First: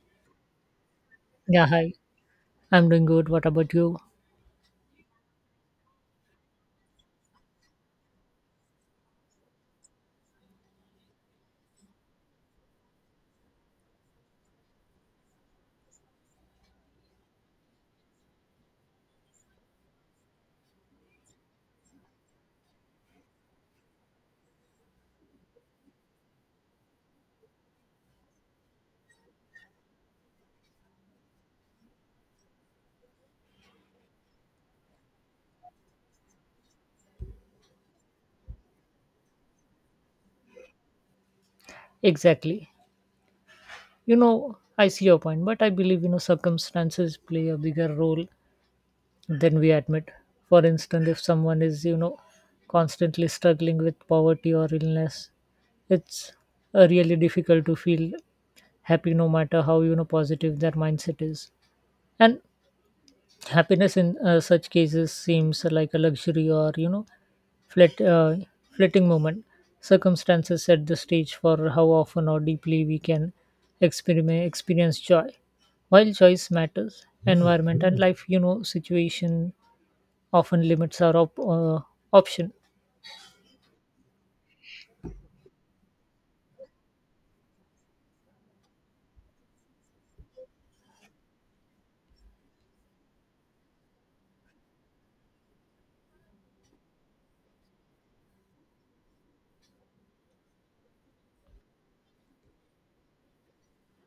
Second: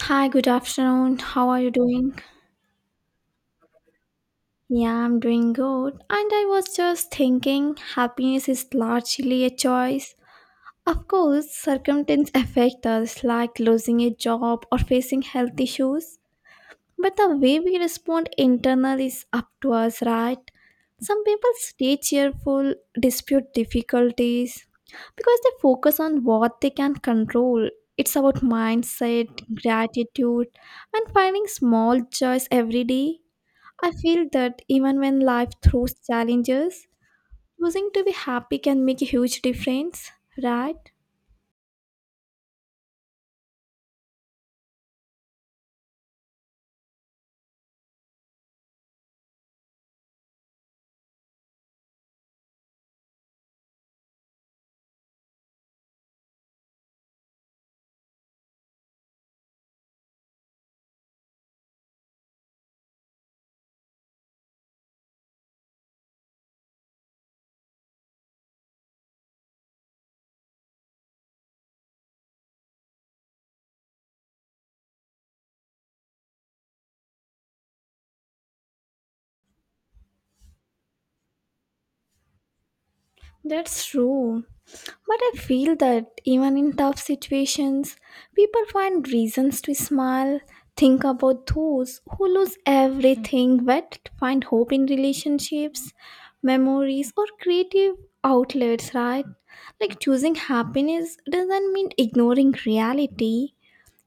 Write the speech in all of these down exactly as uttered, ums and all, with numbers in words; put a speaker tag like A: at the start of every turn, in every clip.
A: Hi, good afternoon. How are
B: Yeah,
A: you
B: hi.
A: doing?
B: I'm doing good. What about you?
A: Yeah, I'm doing good. And I was just thinking, happiness is largely a choice. Of course, circumstances affect us, like losing a job or facing health issues. But the way we respond internal is up to us, right? Some people stay cheerful, dispute difficulties, because they focus on what they can control. It's about mindset, gratitude, and finding small joys every day. I feel that even when life throws challenges, choosing to be happy can make a huge difference, right?
B: Exactly. You know, I see your point, but I believe, you know, circumstances play a bigger role than we admit. For instance, if someone is, you know, constantly struggling with poverty or illness, it's uh, really difficult to feel happy no matter how, you know, positive their mindset is. And happiness in uh, such cases seems like a luxury or you know flit, uh, flitting moment. Circumstances set the stage for how often or deeply we can experiment, experience joy, while choice matters. Environment and life you know situation often limits our op- uh, option.
A: That's true. But I feel that even in tough situations, people find reasons to smile. Think about those who lose everything but find hope in relationships, memories, or creative outlets, right? Like choosing happiness doesn't mean ignoring reality.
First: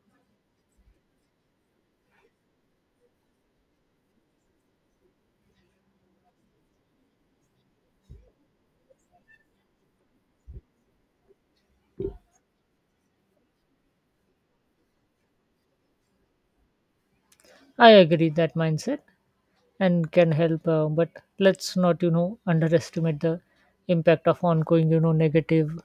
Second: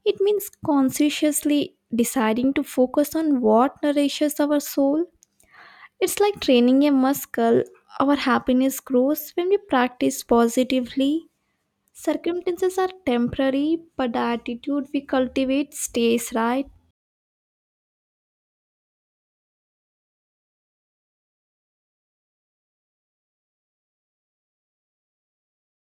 A: It means consciously deciding to focus on what nourishes our soul. It's like training a muscle. Our happiness grows when we practice positively. Circumstances are temporary, but the attitude we cultivate stays right.
B: I agree that mindset and can help uh, but let's not you know underestimate the impact of ongoing you know negative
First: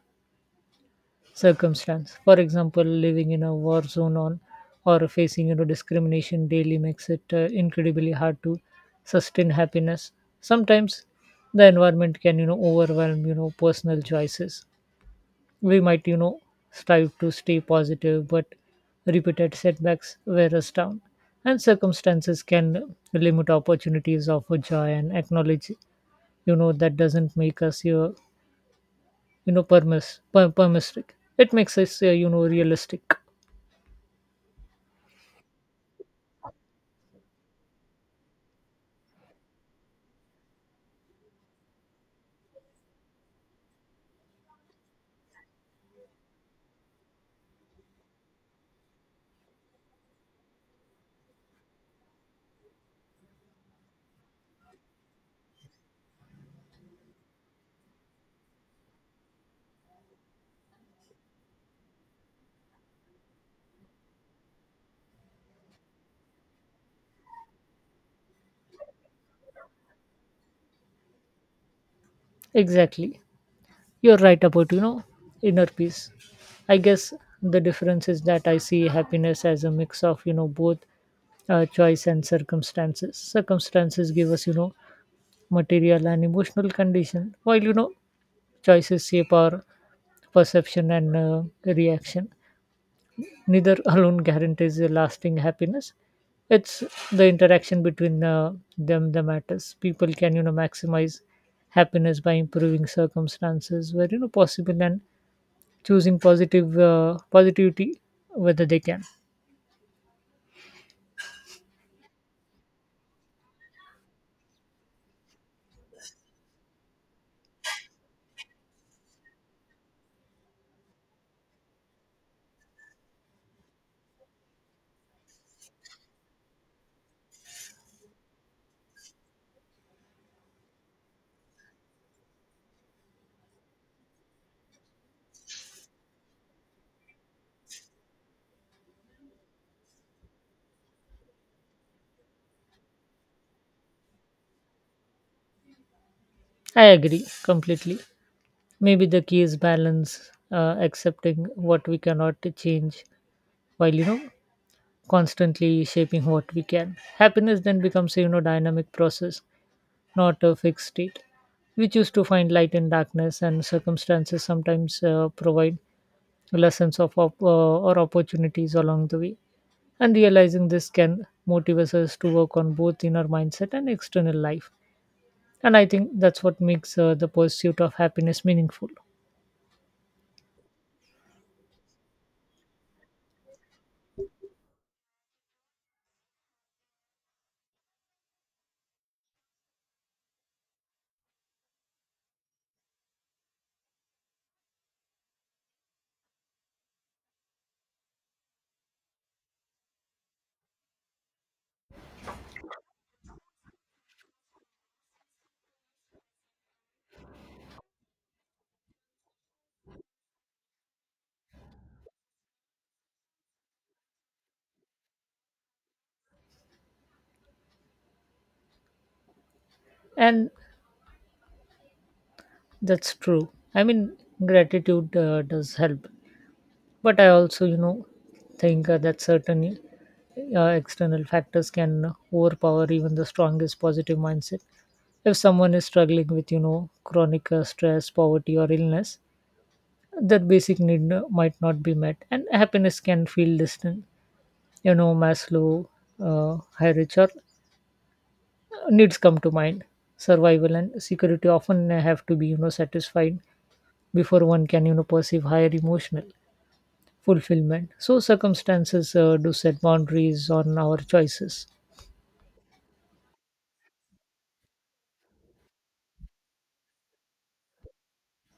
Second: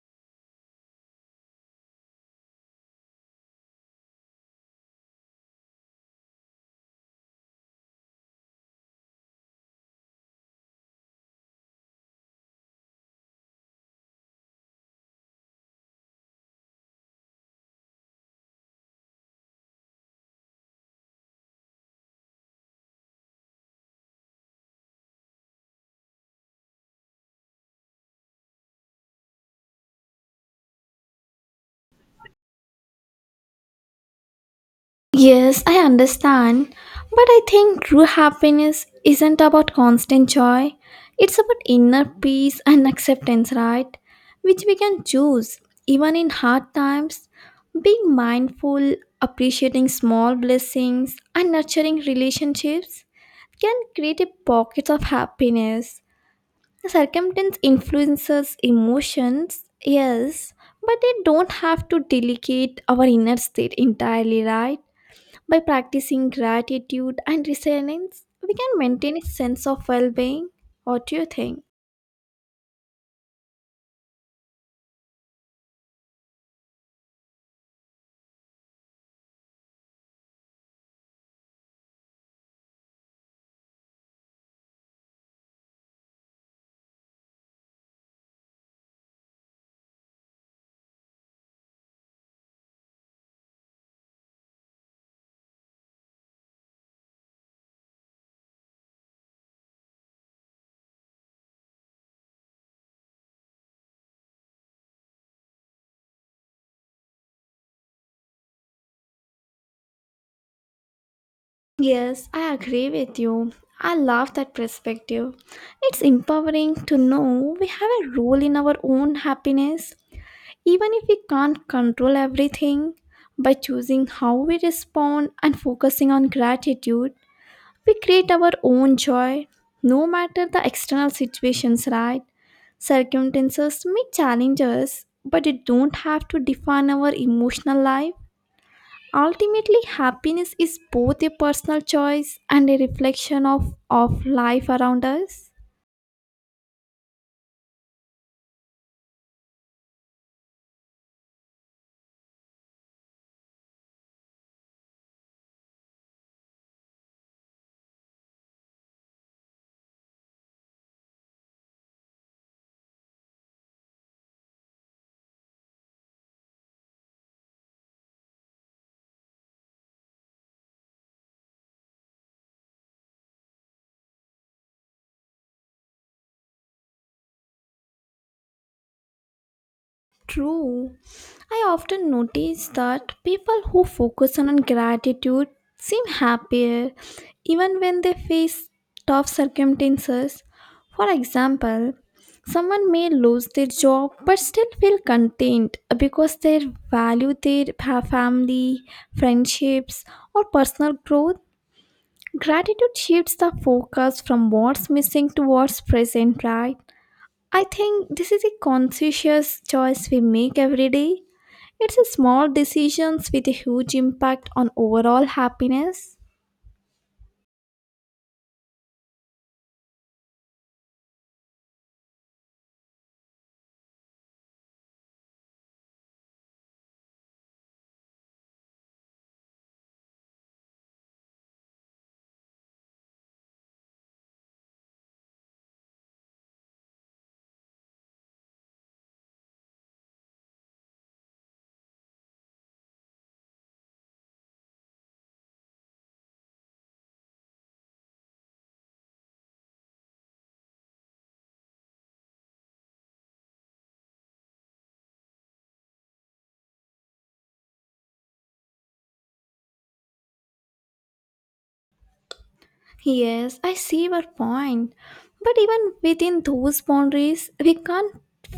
B: circumstance. For example, living in a war zone on or facing you know discrimination daily makes it uh, incredibly hard to sustain happiness. Sometimes the environment can you know overwhelm you know personal choices. We might you know strive to stay positive, but repeated setbacks wear us down, and circumstances can limit opportunities of joy and acknowledge you know that doesn't make us your you know permis per- permissive. It makes us uh, you know realistic.
A: Yes, I understand. But I think true happiness isn't about constant joy. It's about inner peace and acceptance, right? Which we can choose even in hard times. Being mindful, appreciating small blessings, and nurturing relationships can create a pocket of happiness. The circumstance influences emotions, yes, but they don't have to delegate our inner state entirely, right? By practicing gratitude and resilience, we can maintain a sense of well being. What do you think?
B: Exactly. You're right about, you know, inner peace. I guess the difference is that I see happiness as a mix of, you know, both uh, choice and circumstances. Circumstances give us, you know, material and emotional condition, while, you know, choices shape our perception and uh, reaction. Neither alone guarantees a lasting happiness. It's the interaction between uh, them that matters. People can you know maximize happiness by improving circumstances where you know possible and choosing positive uh, positivity, whether they can.
A: Yes, I agree with you. I love that perspective. It's empowering to know we have a role in our own happiness. Even if we can't control everything, by choosing how we respond and focusing on gratitude, we create our own joy, no matter the external situations, right? Circumstances may challenge us, but it don't have to define our emotional life. Ultimately, happiness is both a personal choice and a reflection of, of life around us.
B: I agree completely. Maybe the key is balance, uh, accepting what we cannot change while you know constantly shaping what we can. Happiness then becomes a you know dynamic process, not a fixed state. We choose to find light in darkness, and circumstances sometimes uh, provide lessons of op- uh, or opportunities along the way. And realizing this can motivate us to work on both inner mindset and external life. And I think that's what makes uh, the pursuit of happiness meaningful.
A: True. I often notice that people who focus on gratitude seem happier even when they face tough circumstances. For example, someone may lose their job but still feel content because they value their pa- family, friendships, or personal growth. Gratitude shifts the focus from what's missing to what's present, right? I think this is a conscious choice we make every day. It's a small decisions with a huge impact on overall happiness.
B: And that's true. I mean, gratitude uh, does help, but I also you know think uh, that certain uh, external factors can overpower even the strongest positive mindset. If someone is struggling with you know chronic uh, stress, poverty, or illness, that basic need uh, might not be met, and happiness can feel distant. You know maslow uh, hierarchy or needs come to mind. Survival and security often have to be you know satisfied before one can you know perceive higher emotional fulfillment. So, circumstances uh, do set boundaries on our choices.
A: Yes, I see your point. But even within those boundaries, we can't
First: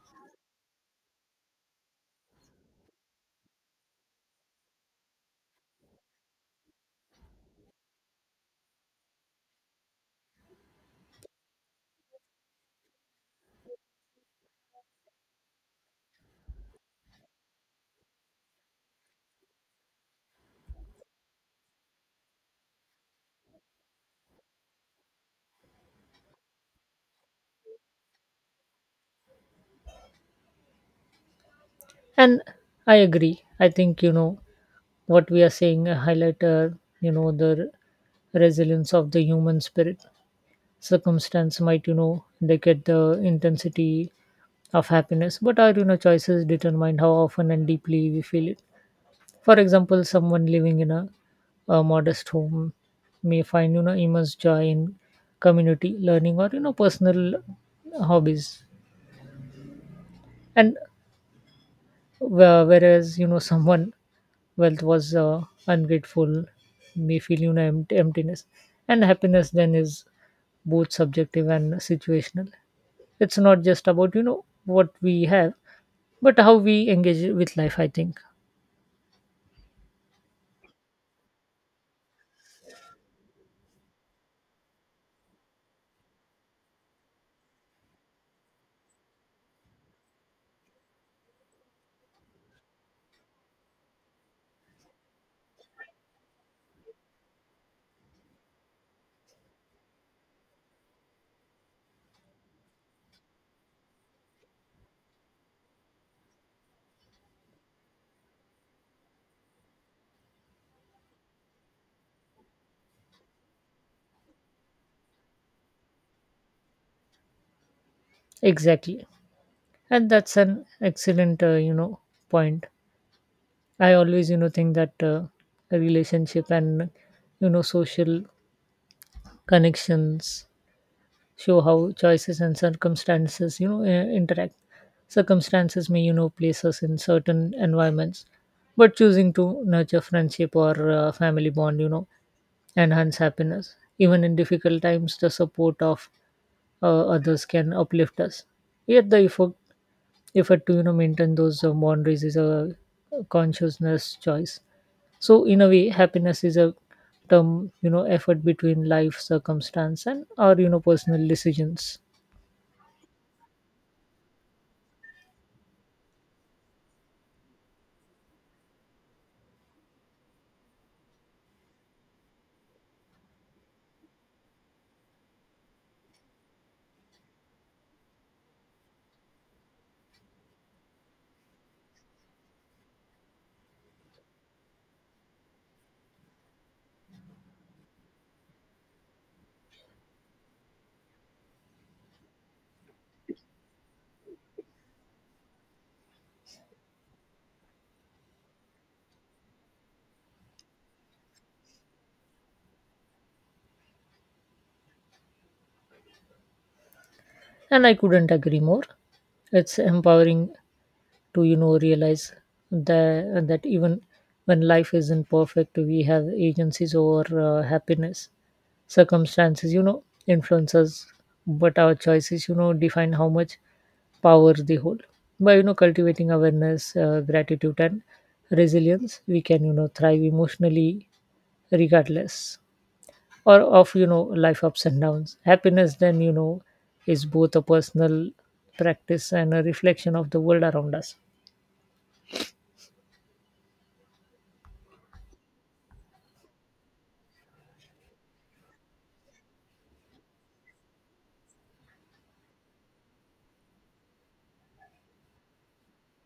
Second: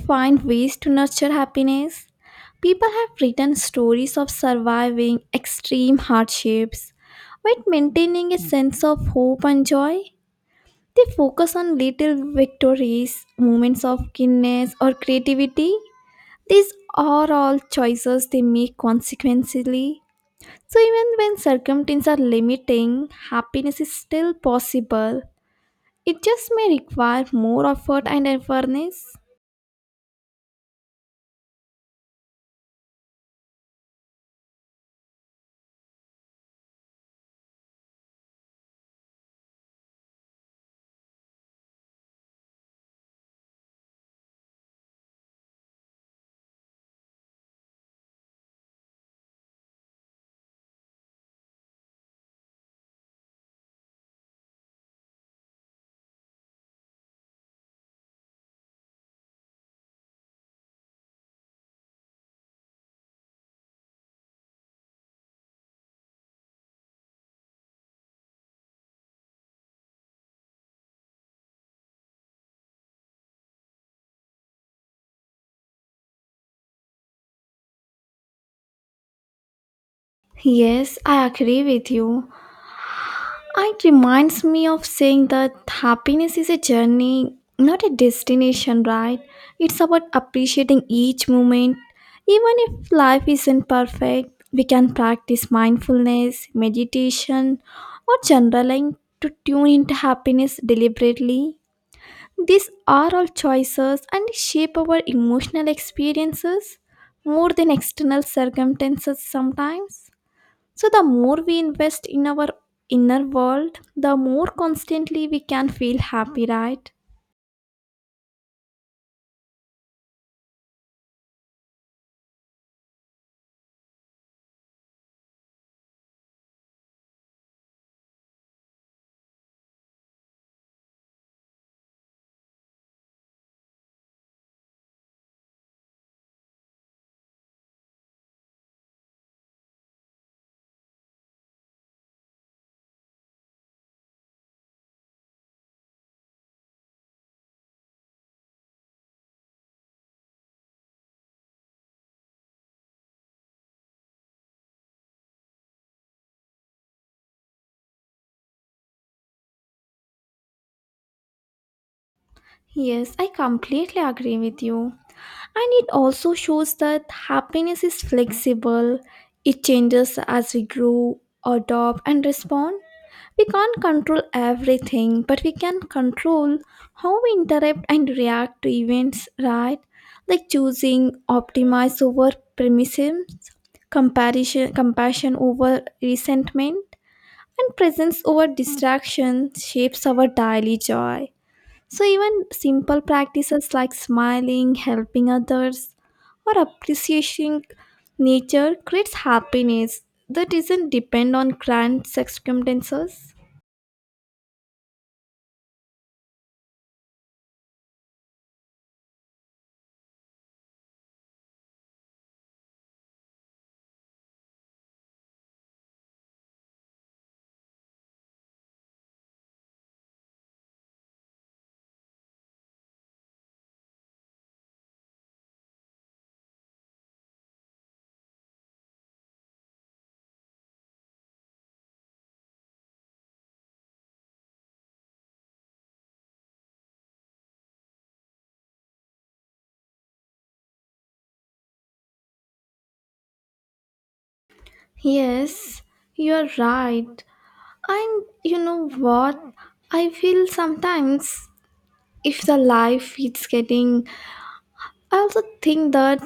A: find ways to nurture happiness. People have written stories of surviving extreme hardships while maintaining a sense of hope and joy. They focus on little victories, moments of kindness, or creativity. These are all choices they make consequently. So, even when circumstances are limiting, happiness is still possible. It just may require more effort and awareness.
B: And I agree. I think, you know, what we are saying uh, highlight, uh, you know, the r- resilience of the human spirit. Circumstance might, you know, indicate the intensity of happiness, but our, you know, choices determine how often and deeply we feel it. For example, someone living in a, a modest home may find, you know, immense joy in community learning or, you know, personal hobbies, and wh- whereas you know someone wealth was uh, ungrateful may feel you know empt- emptiness. And happiness then is both subjective and situational. It's not just about you know what we have, but how we engage with life, I think.
A: Yes, I agree with you. It reminds me of saying that happiness is a journey, not a destination, right? It's about appreciating each moment. Even if life isn't perfect, we can practice mindfulness, meditation, or journaling to tune into happiness deliberately. These are all choices and shape our emotional experiences more than external circumstances sometimes. So, the more we invest in our inner world, the more constantly we can feel happy, right?
B: Exactly. And that's an excellent uh, you know point. I always you know think that uh, a relationship and you know social connections show how choices and circumstances you know i- interact. Circumstances may you know place us in certain environments, but choosing to nurture friendship or uh, family bond you know enhance happiness even in difficult times. The support of uh, others can uplift us, yet the effort, effort to you know maintain those uh, boundaries is a consciousness choice. So in a way, happiness is a term you know effort between life circumstance and our you know personal decisions.
A: Yes, I completely agree with you. And it also shows that happiness is flexible, it changes as we grow, adopt, and respond. We can't control everything, but we can control how we interrupt and react to events, right? Like choosing optimize over premises, comparison, compassion over resentment, and presence over distraction shapes our daily joy. So, even simple practices like smiling, helping others, or appreciating nature creates happiness that doesn't depend on grand circumstances.
B: And I couldn't agree more. It's empowering to you know realize that that even when life isn't perfect, we have agencies over uh, happiness. Circumstances, you know, influence us, but our choices, you know, define how much power they hold. By you know cultivating awareness, uh, gratitude, and resilience, we can you know thrive emotionally, regardless or of you know life ups and downs. Happiness then you know is both a personal practice and a reflection of the world around us.
A: Yes, you're right. And you know what? I feel sometimes if the life it's getting, I also think that,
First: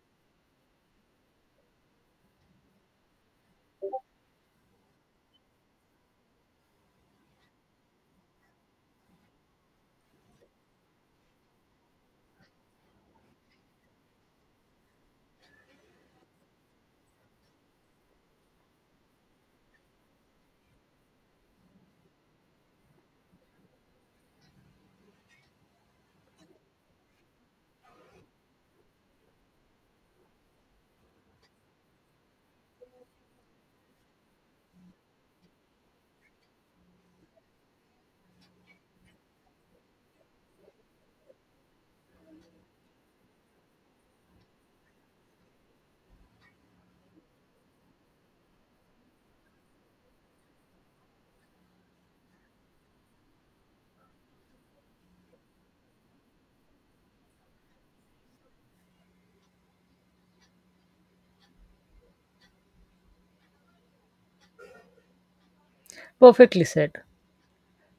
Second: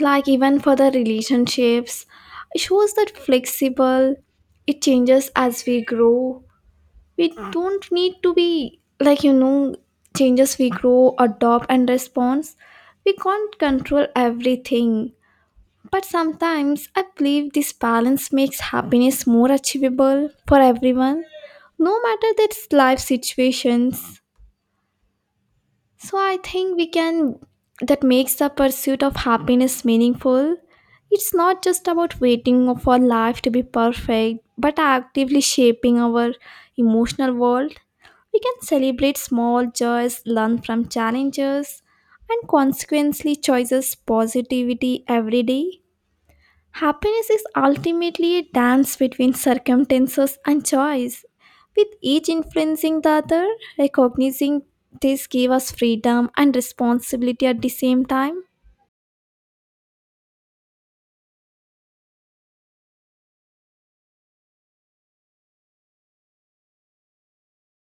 A: like, even for the relationships, it shows that flexible, it changes as we grow. We don't need to be, like, you know, changes we grow, adopt, and respond. We can't control everything. But sometimes I believe this balance makes happiness more achievable for everyone, no matter their life situations. So I think we can, that makes the pursuit of happiness meaningful. It's not just about waiting for life to be perfect, but actively shaping our emotional world. We can celebrate small joys, learn from challenges, and consequently choices positivity every day. Happiness is ultimately a dance between circumstances and choice, with each influencing the other. Recognizing this gave us freedom and responsibility at the same time.
B: Perfectly said.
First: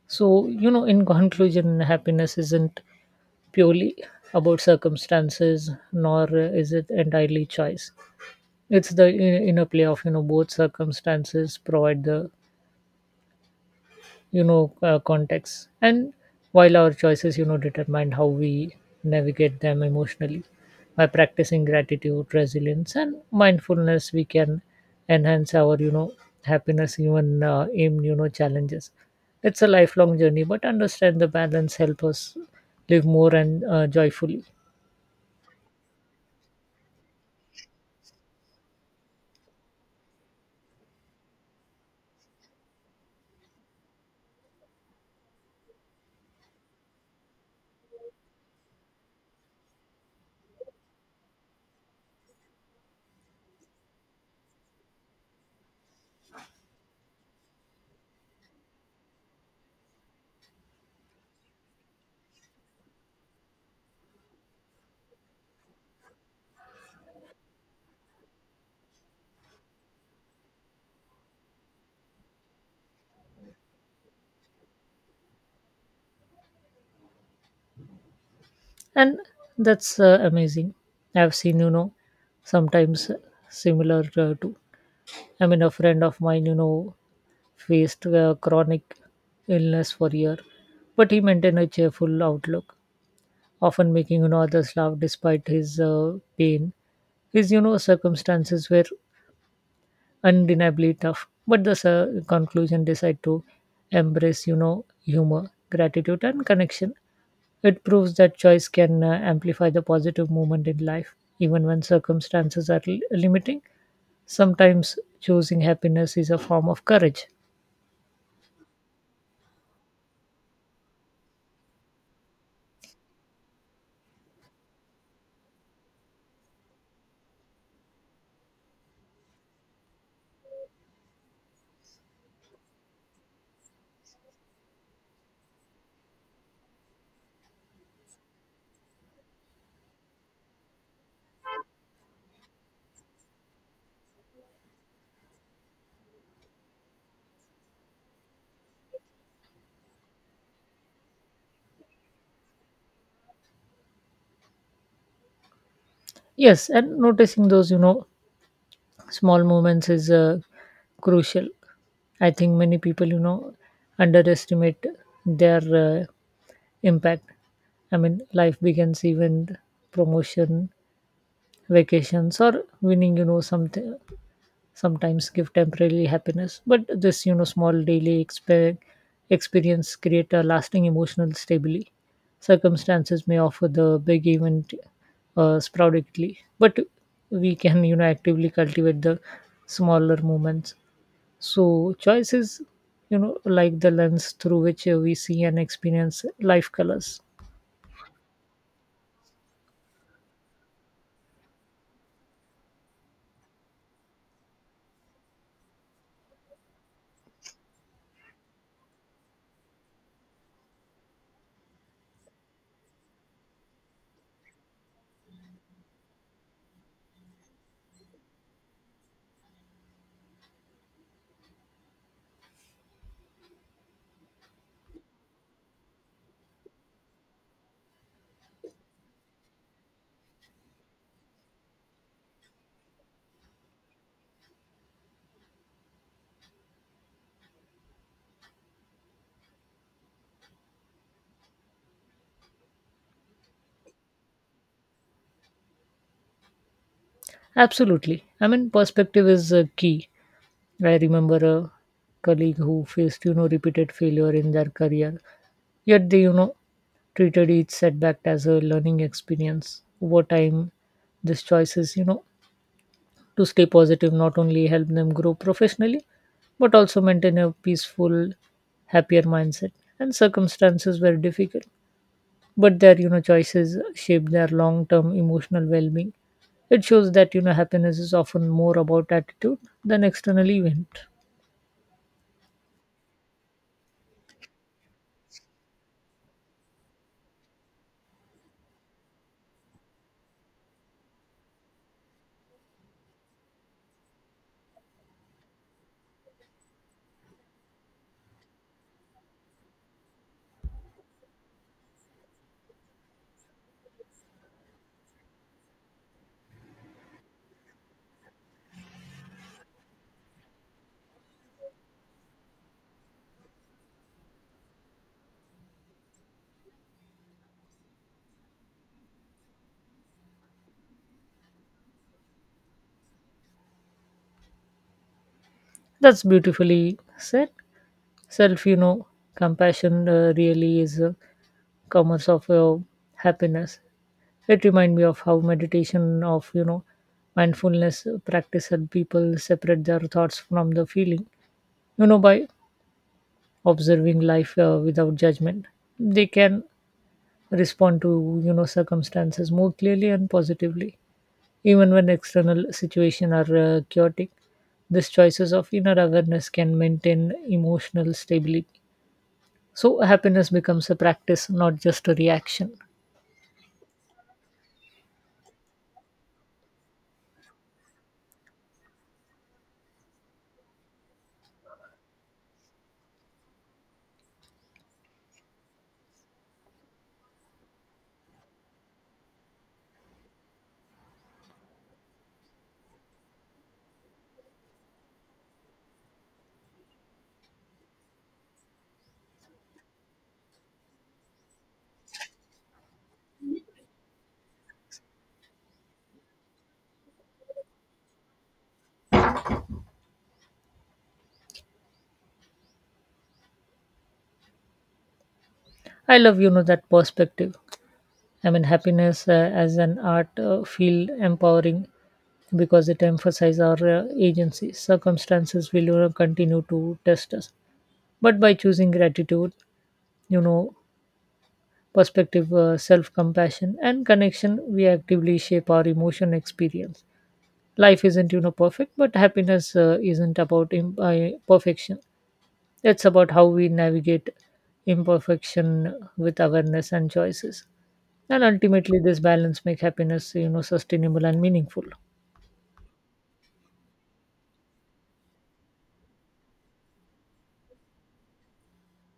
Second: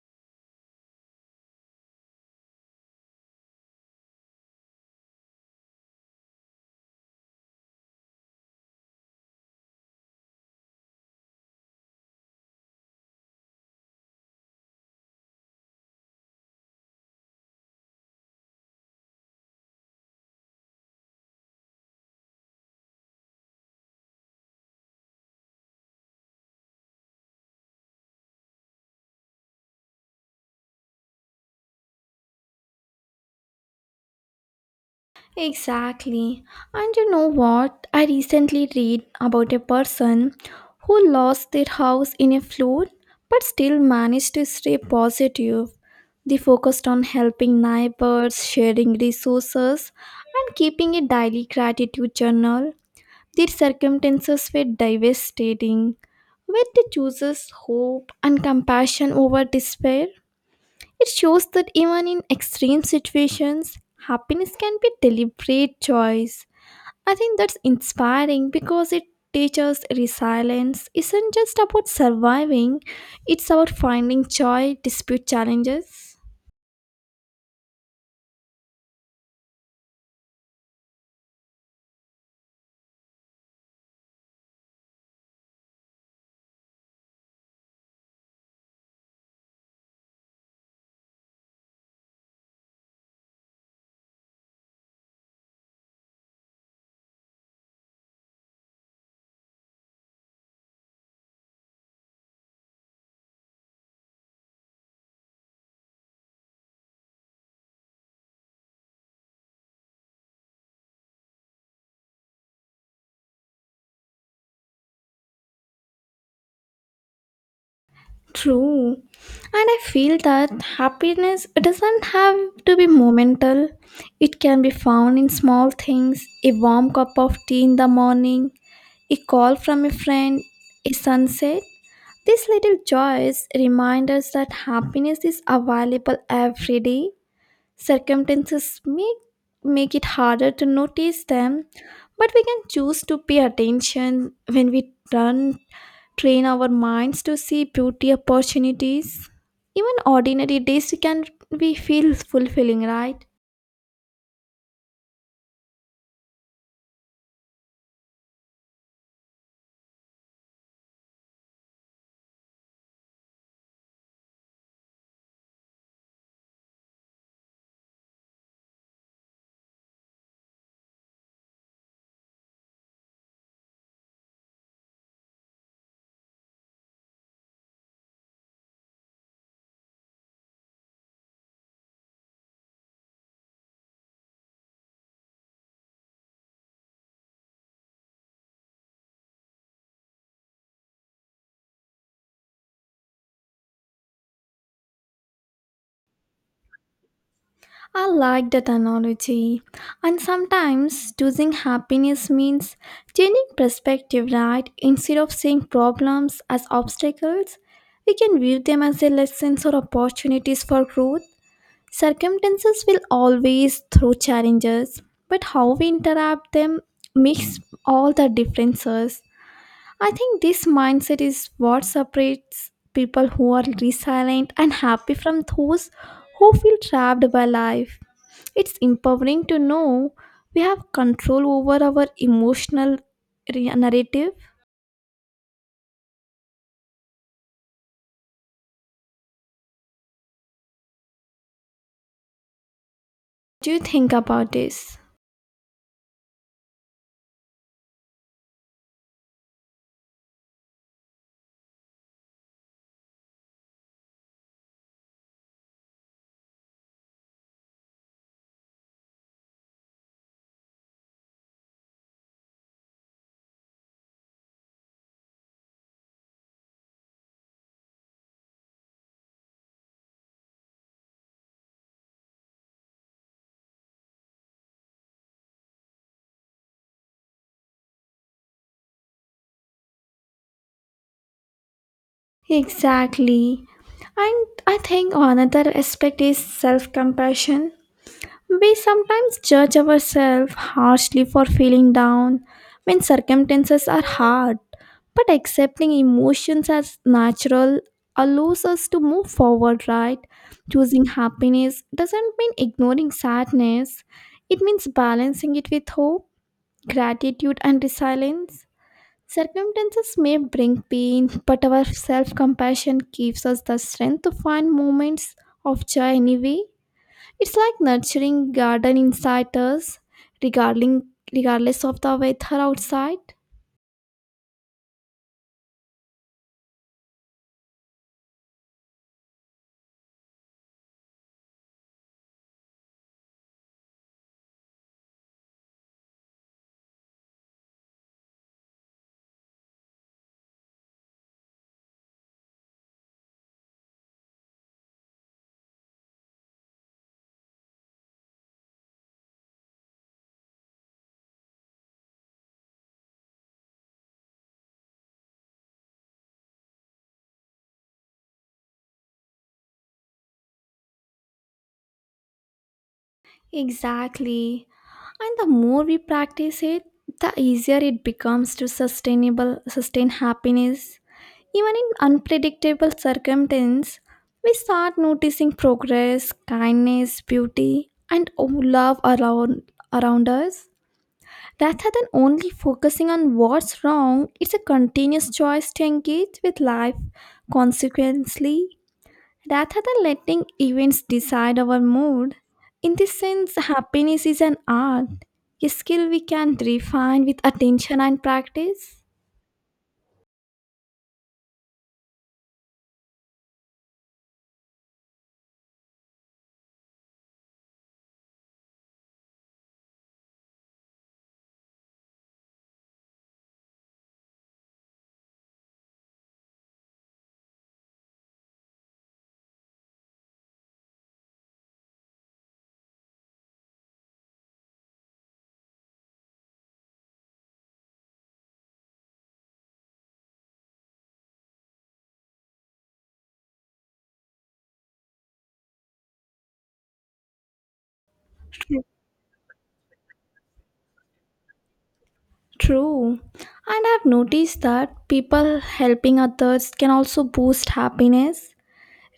B: So, you know in conclusion, happiness isn't purely about circumstances, nor uh, is it entirely choice. It's the i- inner play of you know both. Circumstances provide the you know uh, context, and while our choices you know determine how we navigate them emotionally. By practicing gratitude, resilience, and mindfulness, we can enhance our you know happiness even uh, in you know challenges. It's a lifelong journey, but understand the balance help us live more and uh, joyfully.
A: Exactly. And you know what? I recently read about a person who lost their house in a flood but still managed to stay positive. They focused on helping neighbors, sharing resources, and keeping a daily gratitude journal. Their circumstances were devastating, yet they chooses hope and compassion over despair. It shows that even in extreme situations, happiness can be deliberate choice. I think that's inspiring because it teaches resilience isn't just about surviving, it's about finding joy despite challenges.
B: And that's uh, amazing. I've seen you know sometimes similar uh, too. I mean, a friend of mine, you know, faced a chronic illness for a year, but he maintained a cheerful outlook, often making you know others laugh despite his uh, pain. His you know circumstances were undeniably tough, but the uh, conclusion decided to embrace you know humor, gratitude, and connection. It proves that choice can uh, amplify the positive movement in life, even when circumstances are l- limiting. Sometimes choosing happiness is a form of courage.
A: True. And I feel that happiness doesn't have to be momental. It can be found in small things, a warm cup of tea in the morning, a call from a friend, a sunset. These little joys remind us that happiness is available every day. Circumstances may make it harder to notice them, but we can choose to pay attention when we turn train our minds to see beauty opportunities. Even ordinary days we can we feel fulfilling, right?
B: Yes, and noticing those you know small moments is uh, crucial. I think many people you know underestimate their uh, impact. I mean, life begins even promotion, vacations, or winning you know something sometimes give temporary happiness, but this you know small daily exper- experience create a lasting emotional stability. Circumstances may offer the big event uh, sporadically, but we can you know actively cultivate the smaller moments. So choice is you know like the lens through which uh, we see and experience life colors.
A: I like that analogy. And sometimes choosing happiness means changing perspective, right? Instead of seeing problems as obstacles, we can view them as a lessons or opportunities for growth. Circumstances will always throw challenges, but how we interact them makes all the differences. I think this mindset is what separates people who are resilient and happy from those who feel trapped by life. It's empowering to know we have control over our emotional re- narrative. Do you think about this?
B: Absolutely. I mean, perspective is uh, key. I remember a colleague who faced you know repeated failure in their career. Yet they, you know, treated each setback as a learning experience. Over time, these choices, you know, to stay positive not only help them grow professionally, but also maintain a peaceful, happier mindset. And circumstances were difficult, but their, you know, choices shaped their long-term emotional well-being. It shows that, you know, happiness is often more about attitude than external event.
A: Exactly. And I think another aspect is self compassion. We sometimes judge ourselves harshly for feeling down when circumstances are hard, but accepting emotions as natural allows us to move forward, right? Choosing happiness doesn't mean ignoring sadness, it means balancing it with hope, gratitude, and resilience. Circumstances may bring pain, but our self compassion gives us the strength to find moments of joy anyway. It's like nurturing garden inside us, regarding, regardless of the weather outside.
B: That's beautifully said. Self you know compassion uh, really is a commerce of uh, happiness. It reminds me of how meditation of you know mindfulness practice help people separate their thoughts from the feeling. You know by observing life uh, without judgment, they can respond to you know circumstances more clearly and positively, even when external situations are uh, chaotic. These choices of inner awareness can maintain emotional stability. So happiness becomes a practice, not just a reaction.
A: Exactly. And the more we practice it, the easier it becomes to sustainable sustain happiness. Even in unpredictable circumstances, we start noticing progress, kindness, beauty, and oh, love around around us. Rather than only focusing on what's wrong, it's a continuous choice to engage with life consequently, rather than letting events decide our mood. In this sense, happiness is an art, a skill we can refine with attention and practice.
B: I love you know that perspective. I mean, happiness uh, as an art uh, feel empowering because it emphasizes our uh, agency. Circumstances will you know, continue to test us, but by choosing gratitude, you know, perspective, uh, self-compassion, and connection, we actively shape our emotion experience. Life isn't you know perfect, but happiness uh, isn't about imp- uh, perfection. It's about how we navigate imperfection with awareness and choices. And ultimately, this balance make happiness, you know, sustainable and meaningful.
A: True, and I've noticed that people helping others can also boost happiness,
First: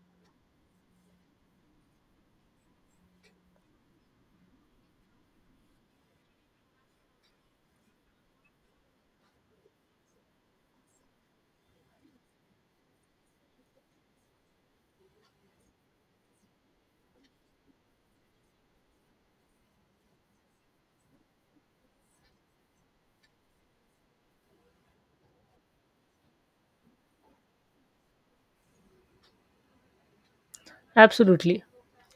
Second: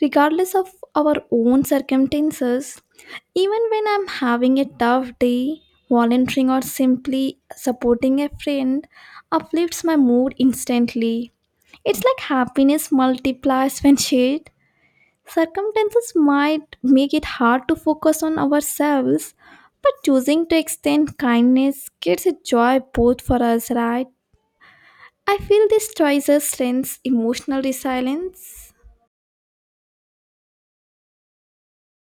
A: regardless of our own circumstances. Even when I'm having a tough day, volunteering or simply supporting a friend uplifts my mood instantly. It's like happiness multiplies when shared. Circumstances might make it hard to focus on ourselves, but choosing to extend kindness gives a joy both for us, right? I feel these choices strengthens emotional resilience.
B: Absolutely.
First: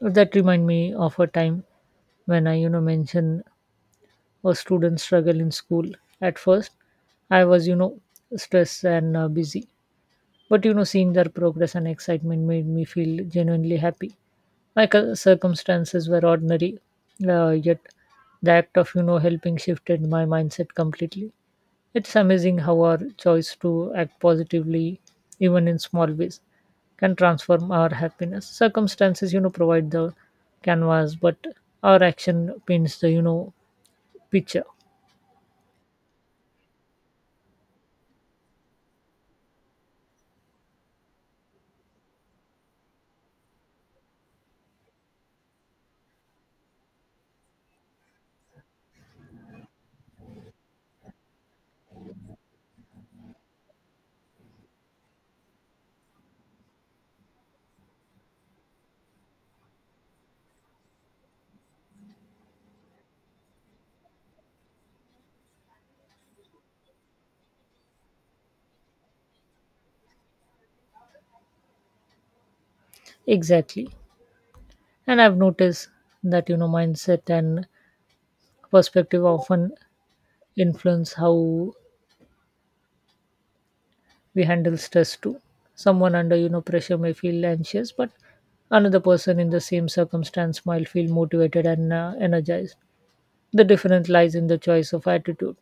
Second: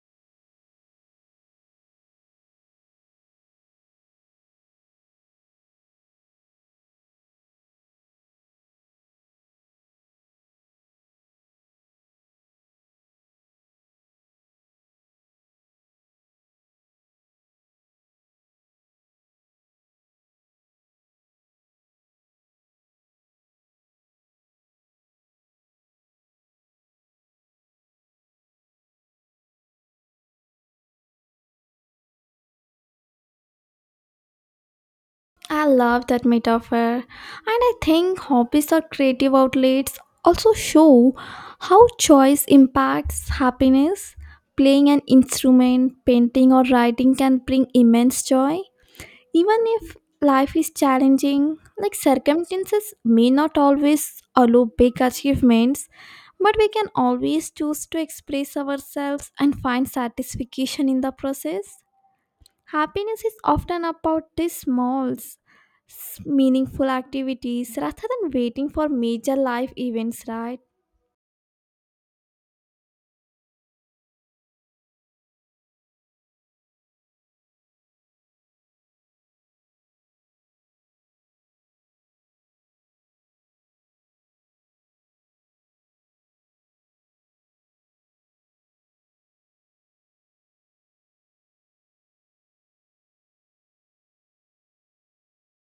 B: That remind me of a time when I, you know, mention a student struggle in school. At first, I was, you know, stressed and uh, busy. But, you know, seeing their progress and excitement made me feel genuinely happy. My cir- circumstances were ordinary, uh, yet the act of you know helping shifted my mindset completely. It's amazing how our choice to act positively, even in small ways, can transform our happiness. Circumstances you know provide the canvas, but our action paints the you know picture.
A: I love that metaphor. And I think hobbies or creative outlets also show how choice impacts happiness. Playing an instrument, painting, or writing can bring immense joy. Even if life is challenging, like circumstances may not always allow big achievements, but we can always choose to express ourselves and find satisfaction in the process. Happiness is often about these small, s- meaningful activities rather than waiting for major life events, right?
B: Exactly. And I've noticed that you know mindset and perspective often influence how we handle stress too. Someone under you know pressure may feel anxious, but another person in the same circumstance might feel motivated and uh, energized. The difference lies in the choice of attitude.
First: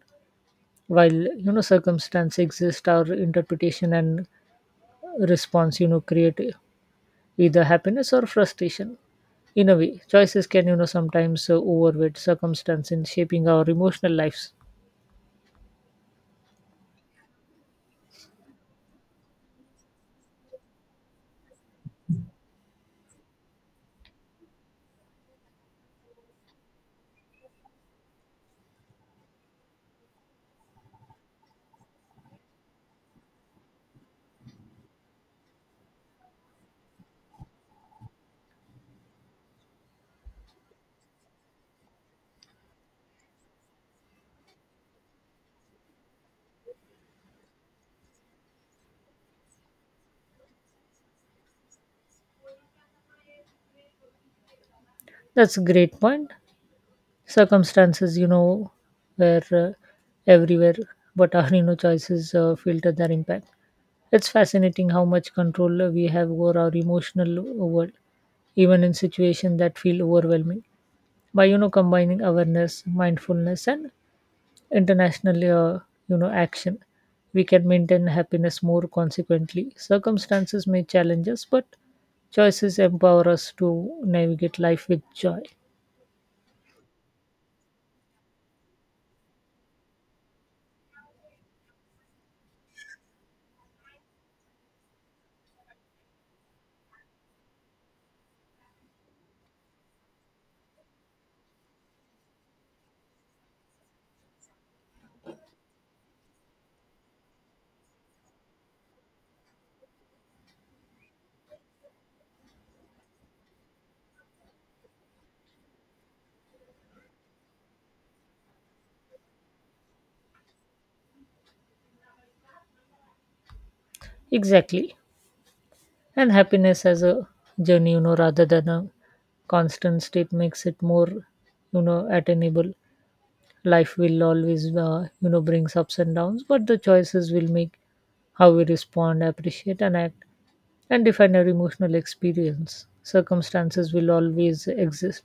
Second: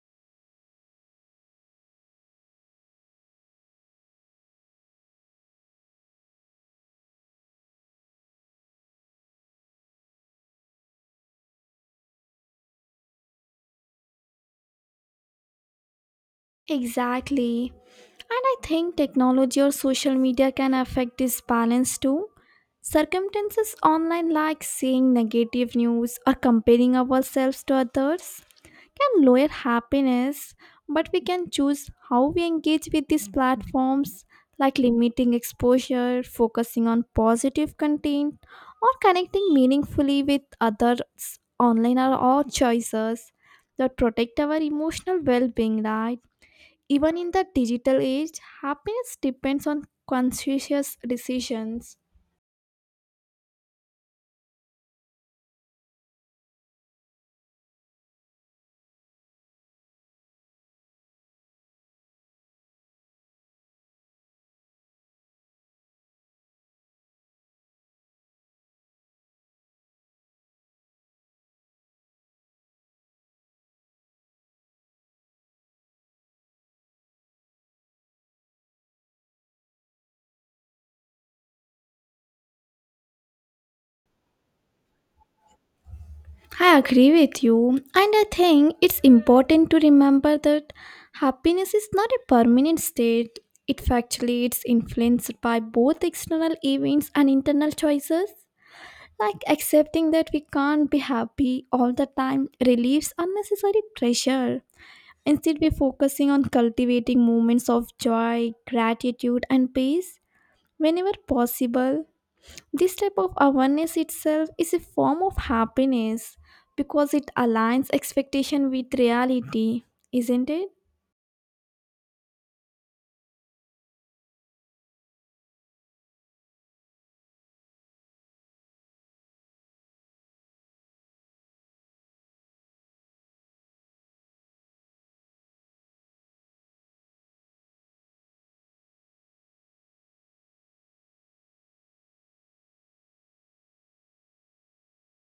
B: While you know circumstance exist, our interpretation and response you know create either happiness or frustration. In a way, choices can you know sometimes uh, overweight circumstance in shaping our emotional lives.
A: Exactly. And I think technology or social media can affect this balance too. Circumstances online like seeing negative news or comparing ourselves to others can lower happiness, but we can choose how we engage with these platforms, like limiting exposure, focusing on positive content, or connecting meaningfully with others online are all choices that protect our emotional well being, right? Even in the digital age, happiness depends on conscious decisions.
B: That's a great point. Circumstances, you know where uh, everywhere, but our you know choices uh, filter their impact. It's fascinating how much control uh, we have over our emotional world, even in situations that feel overwhelming. By you know combining awareness, mindfulness, and international uh, you know action, we can maintain happiness more consequently. Circumstances may challenge us, but choices empower us to navigate life with joy.
A: I agree with you, and I think it's important to remember that happiness is not a permanent state. It actually fluctuates, influenced by both external events and internal choices. Like accepting that we can't be happy all the time relieves unnecessary pressure. Instead, we're focusing on cultivating moments of joy, gratitude, and peace whenever possible. This type of awareness itself is a form of happiness because it aligns expectation with reality, isn't it?
B: Exactly. And happiness as a journey, you know rather than a constant state, makes it more you know attainable. Life will always uh, you know brings ups and downs, but the choices will make how we respond, appreciate, and act and define our emotional experience. Circumstances will always exist,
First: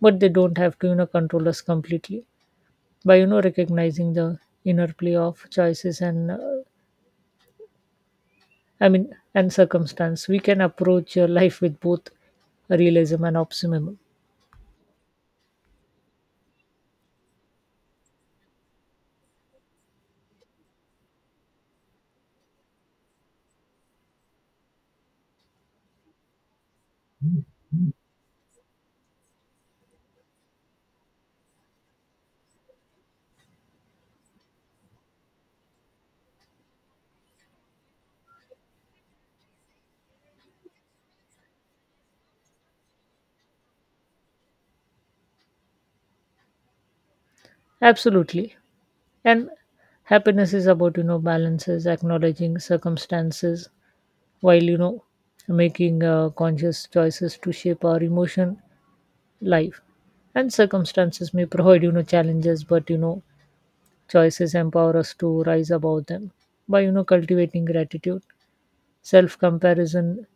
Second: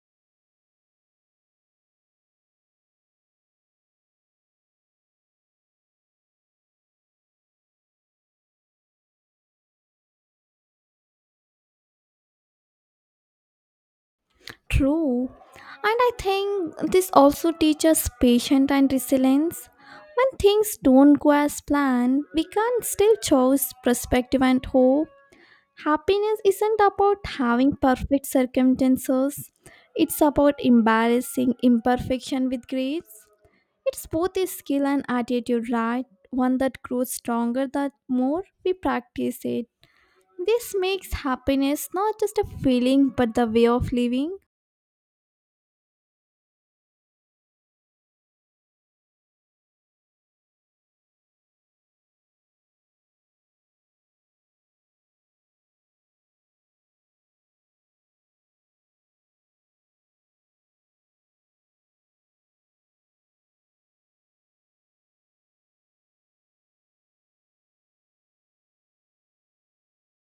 B: but they don't have to you know control us completely. By you know recognizing the inner play of choices and uh, I mean, and circumstance, we can approach uh, life with both realism and optimism.
A: True. And I think this also teaches patience and resilience. When things don't go as planned, we can still choose perspective and hope. Happiness isn't about having perfect circumstances, it's about embarrassing imperfection with grace. It's both a skill and attitude, right? One that grows stronger the more we practice it. This makes happiness not just a feeling but the way of living.
B: Absolutely. And happiness is about, you know, balances, acknowledging circumstances while, you know, making uh, conscious choices to shape our emotion life. And circumstances may provide, you know, challenges, but, you know, choices empower us to rise above them by, you know, cultivating gratitude, self comparison,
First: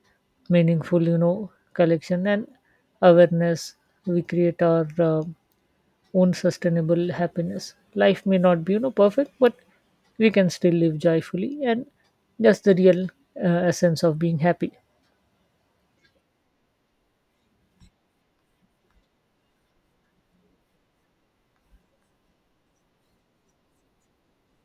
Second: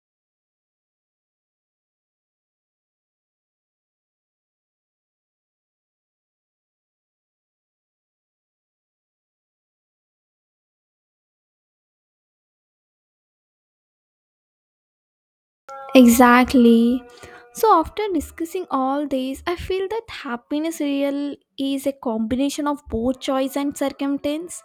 B: meaningful you know collection, and awareness. We create our uh, own sustainable happiness. Life may not be you know perfect, but we can still live joyfully, and that's the real uh, essence of being happy.
A: Exactly. So after discussing all this, I feel that happiness real is a combination of both choice and circumstance.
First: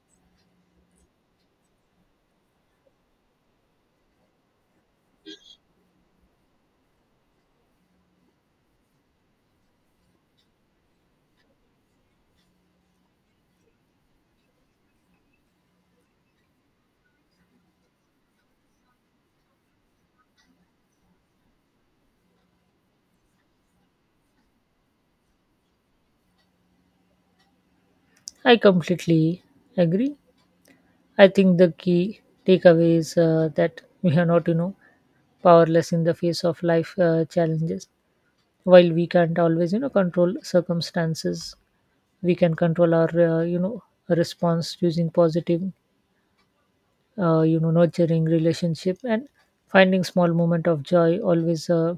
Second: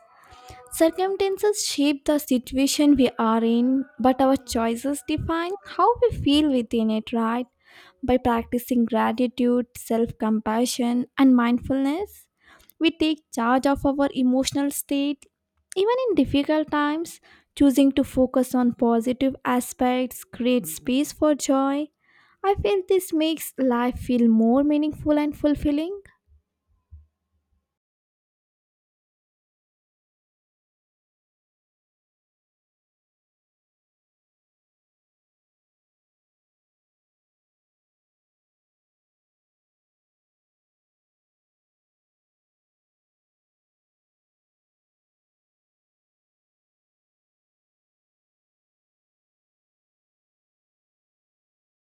A: Circumstances shape the situation we are in, but our choices define how we feel within it, right? By practicing gratitude, self compassion, and mindfulness, we take charge of our emotional state. Even in difficult times, choosing to focus on positive aspects creates space for joy. I feel this makes life feel more meaningful and fulfilling.
B: I completely agree. I think the key takeaway is uh, that we are not you know powerless in the face of life uh, challenges. While we can't always you know control circumstances, we can control our uh, you know response, using positive uh, you know nurturing relationship and finding small moment of joy always uh,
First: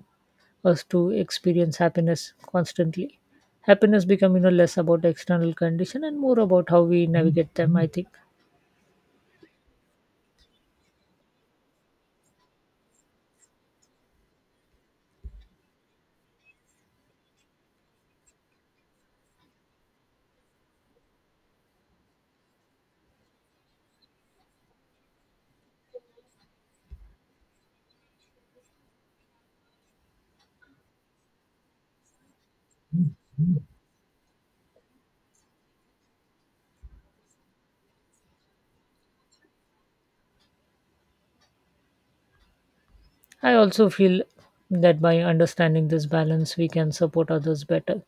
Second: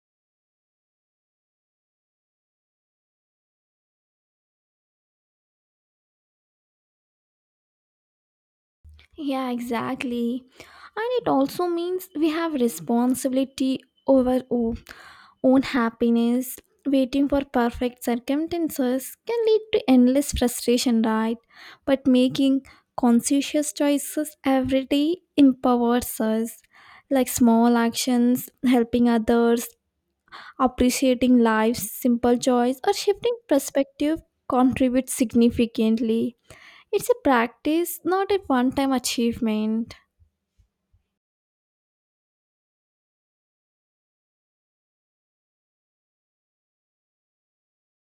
B: us to experience happiness constantly. Happiness become you know less about external condition and more about how we navigate them, I think.
A: Yeah, exactly. And it also means we have responsibility over our own happiness. Waiting for perfect circumstances can lead to endless frustration, right? But making conscientious choices every day empowers us, like small actions, helping others, appreciating life's simple joys, or shifting perspective contribute significantly. It's a practice, not a one time achievement.
B: I also feel that by understanding this balance we can support others better.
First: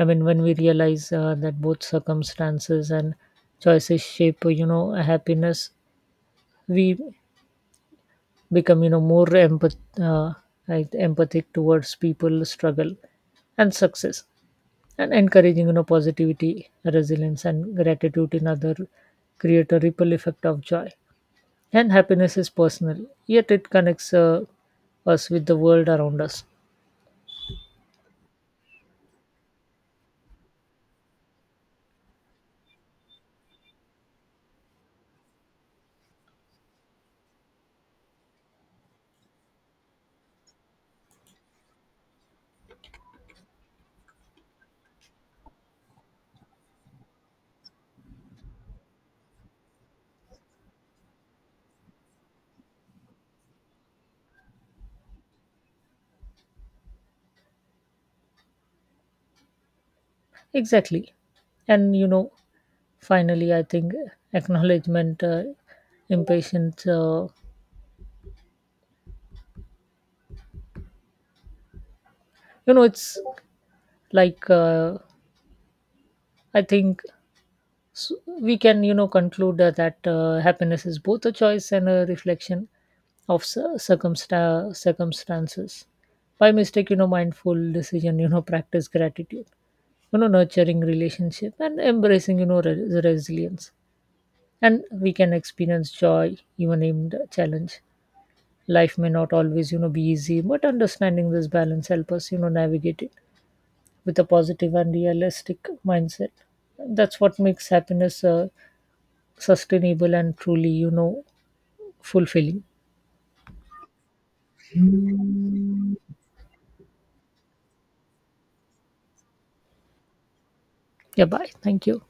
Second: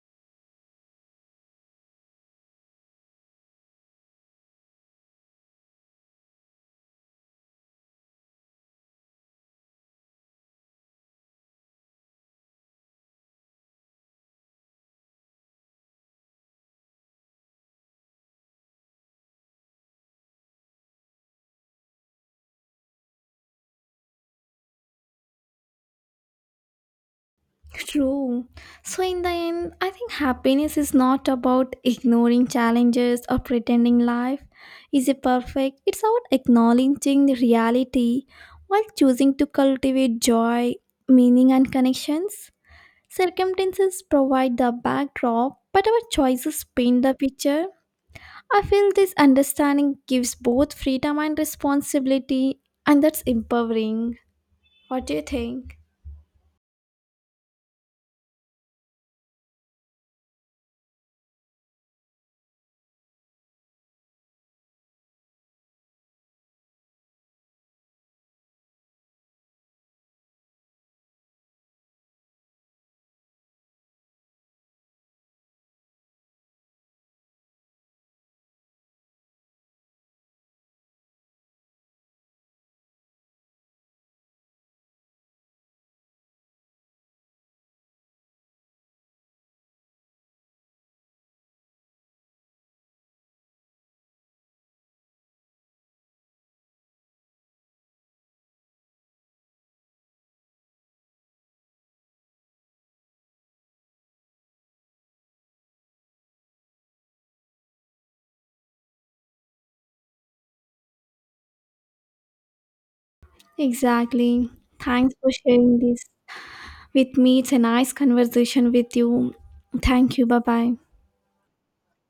B: I mean, when we realize uh, that both circumstances and choices shape uh, you know happiness, we become you know more empath- uh, right, empathic towards people struggle and success. And encouraging you know positivity, resilience, and gratitude in other create a ripple effect of joy. And happiness is personal, yet it connects uh, us with the world around us.
A: True. So, in the end, I think happiness is not about ignoring challenges or pretending life is a perfect. It's about acknowledging the reality while choosing to cultivate joy, meaning, and connections. Circumstances provide the backdrop, but our choices paint the picture. I feel this understanding gives both freedom and responsibility, and that's empowering. What do you think?
B: Exactly. And you know finally, I think acknowledgement uh, impatience, uh, you know it's like uh, I think, so we can you know conclude uh, that uh, happiness is both a choice and a reflection of cir- circumsta- circumstances. By mistake, you know mindful decision, you know practice gratitude, you know nurturing relationship, and embracing, you know re- resilience, and we can experience joy even in the challenge. Life may not always you know be easy, but understanding this balance help us you know navigate it with a positive and realistic mindset. That's what makes happiness uh, sustainable and truly you know fulfilling.
A: Exactly. Thanks for sharing this with me. It's a nice conversation with you. Thank you. Bye bye.
B: Yeah, bye, thank you.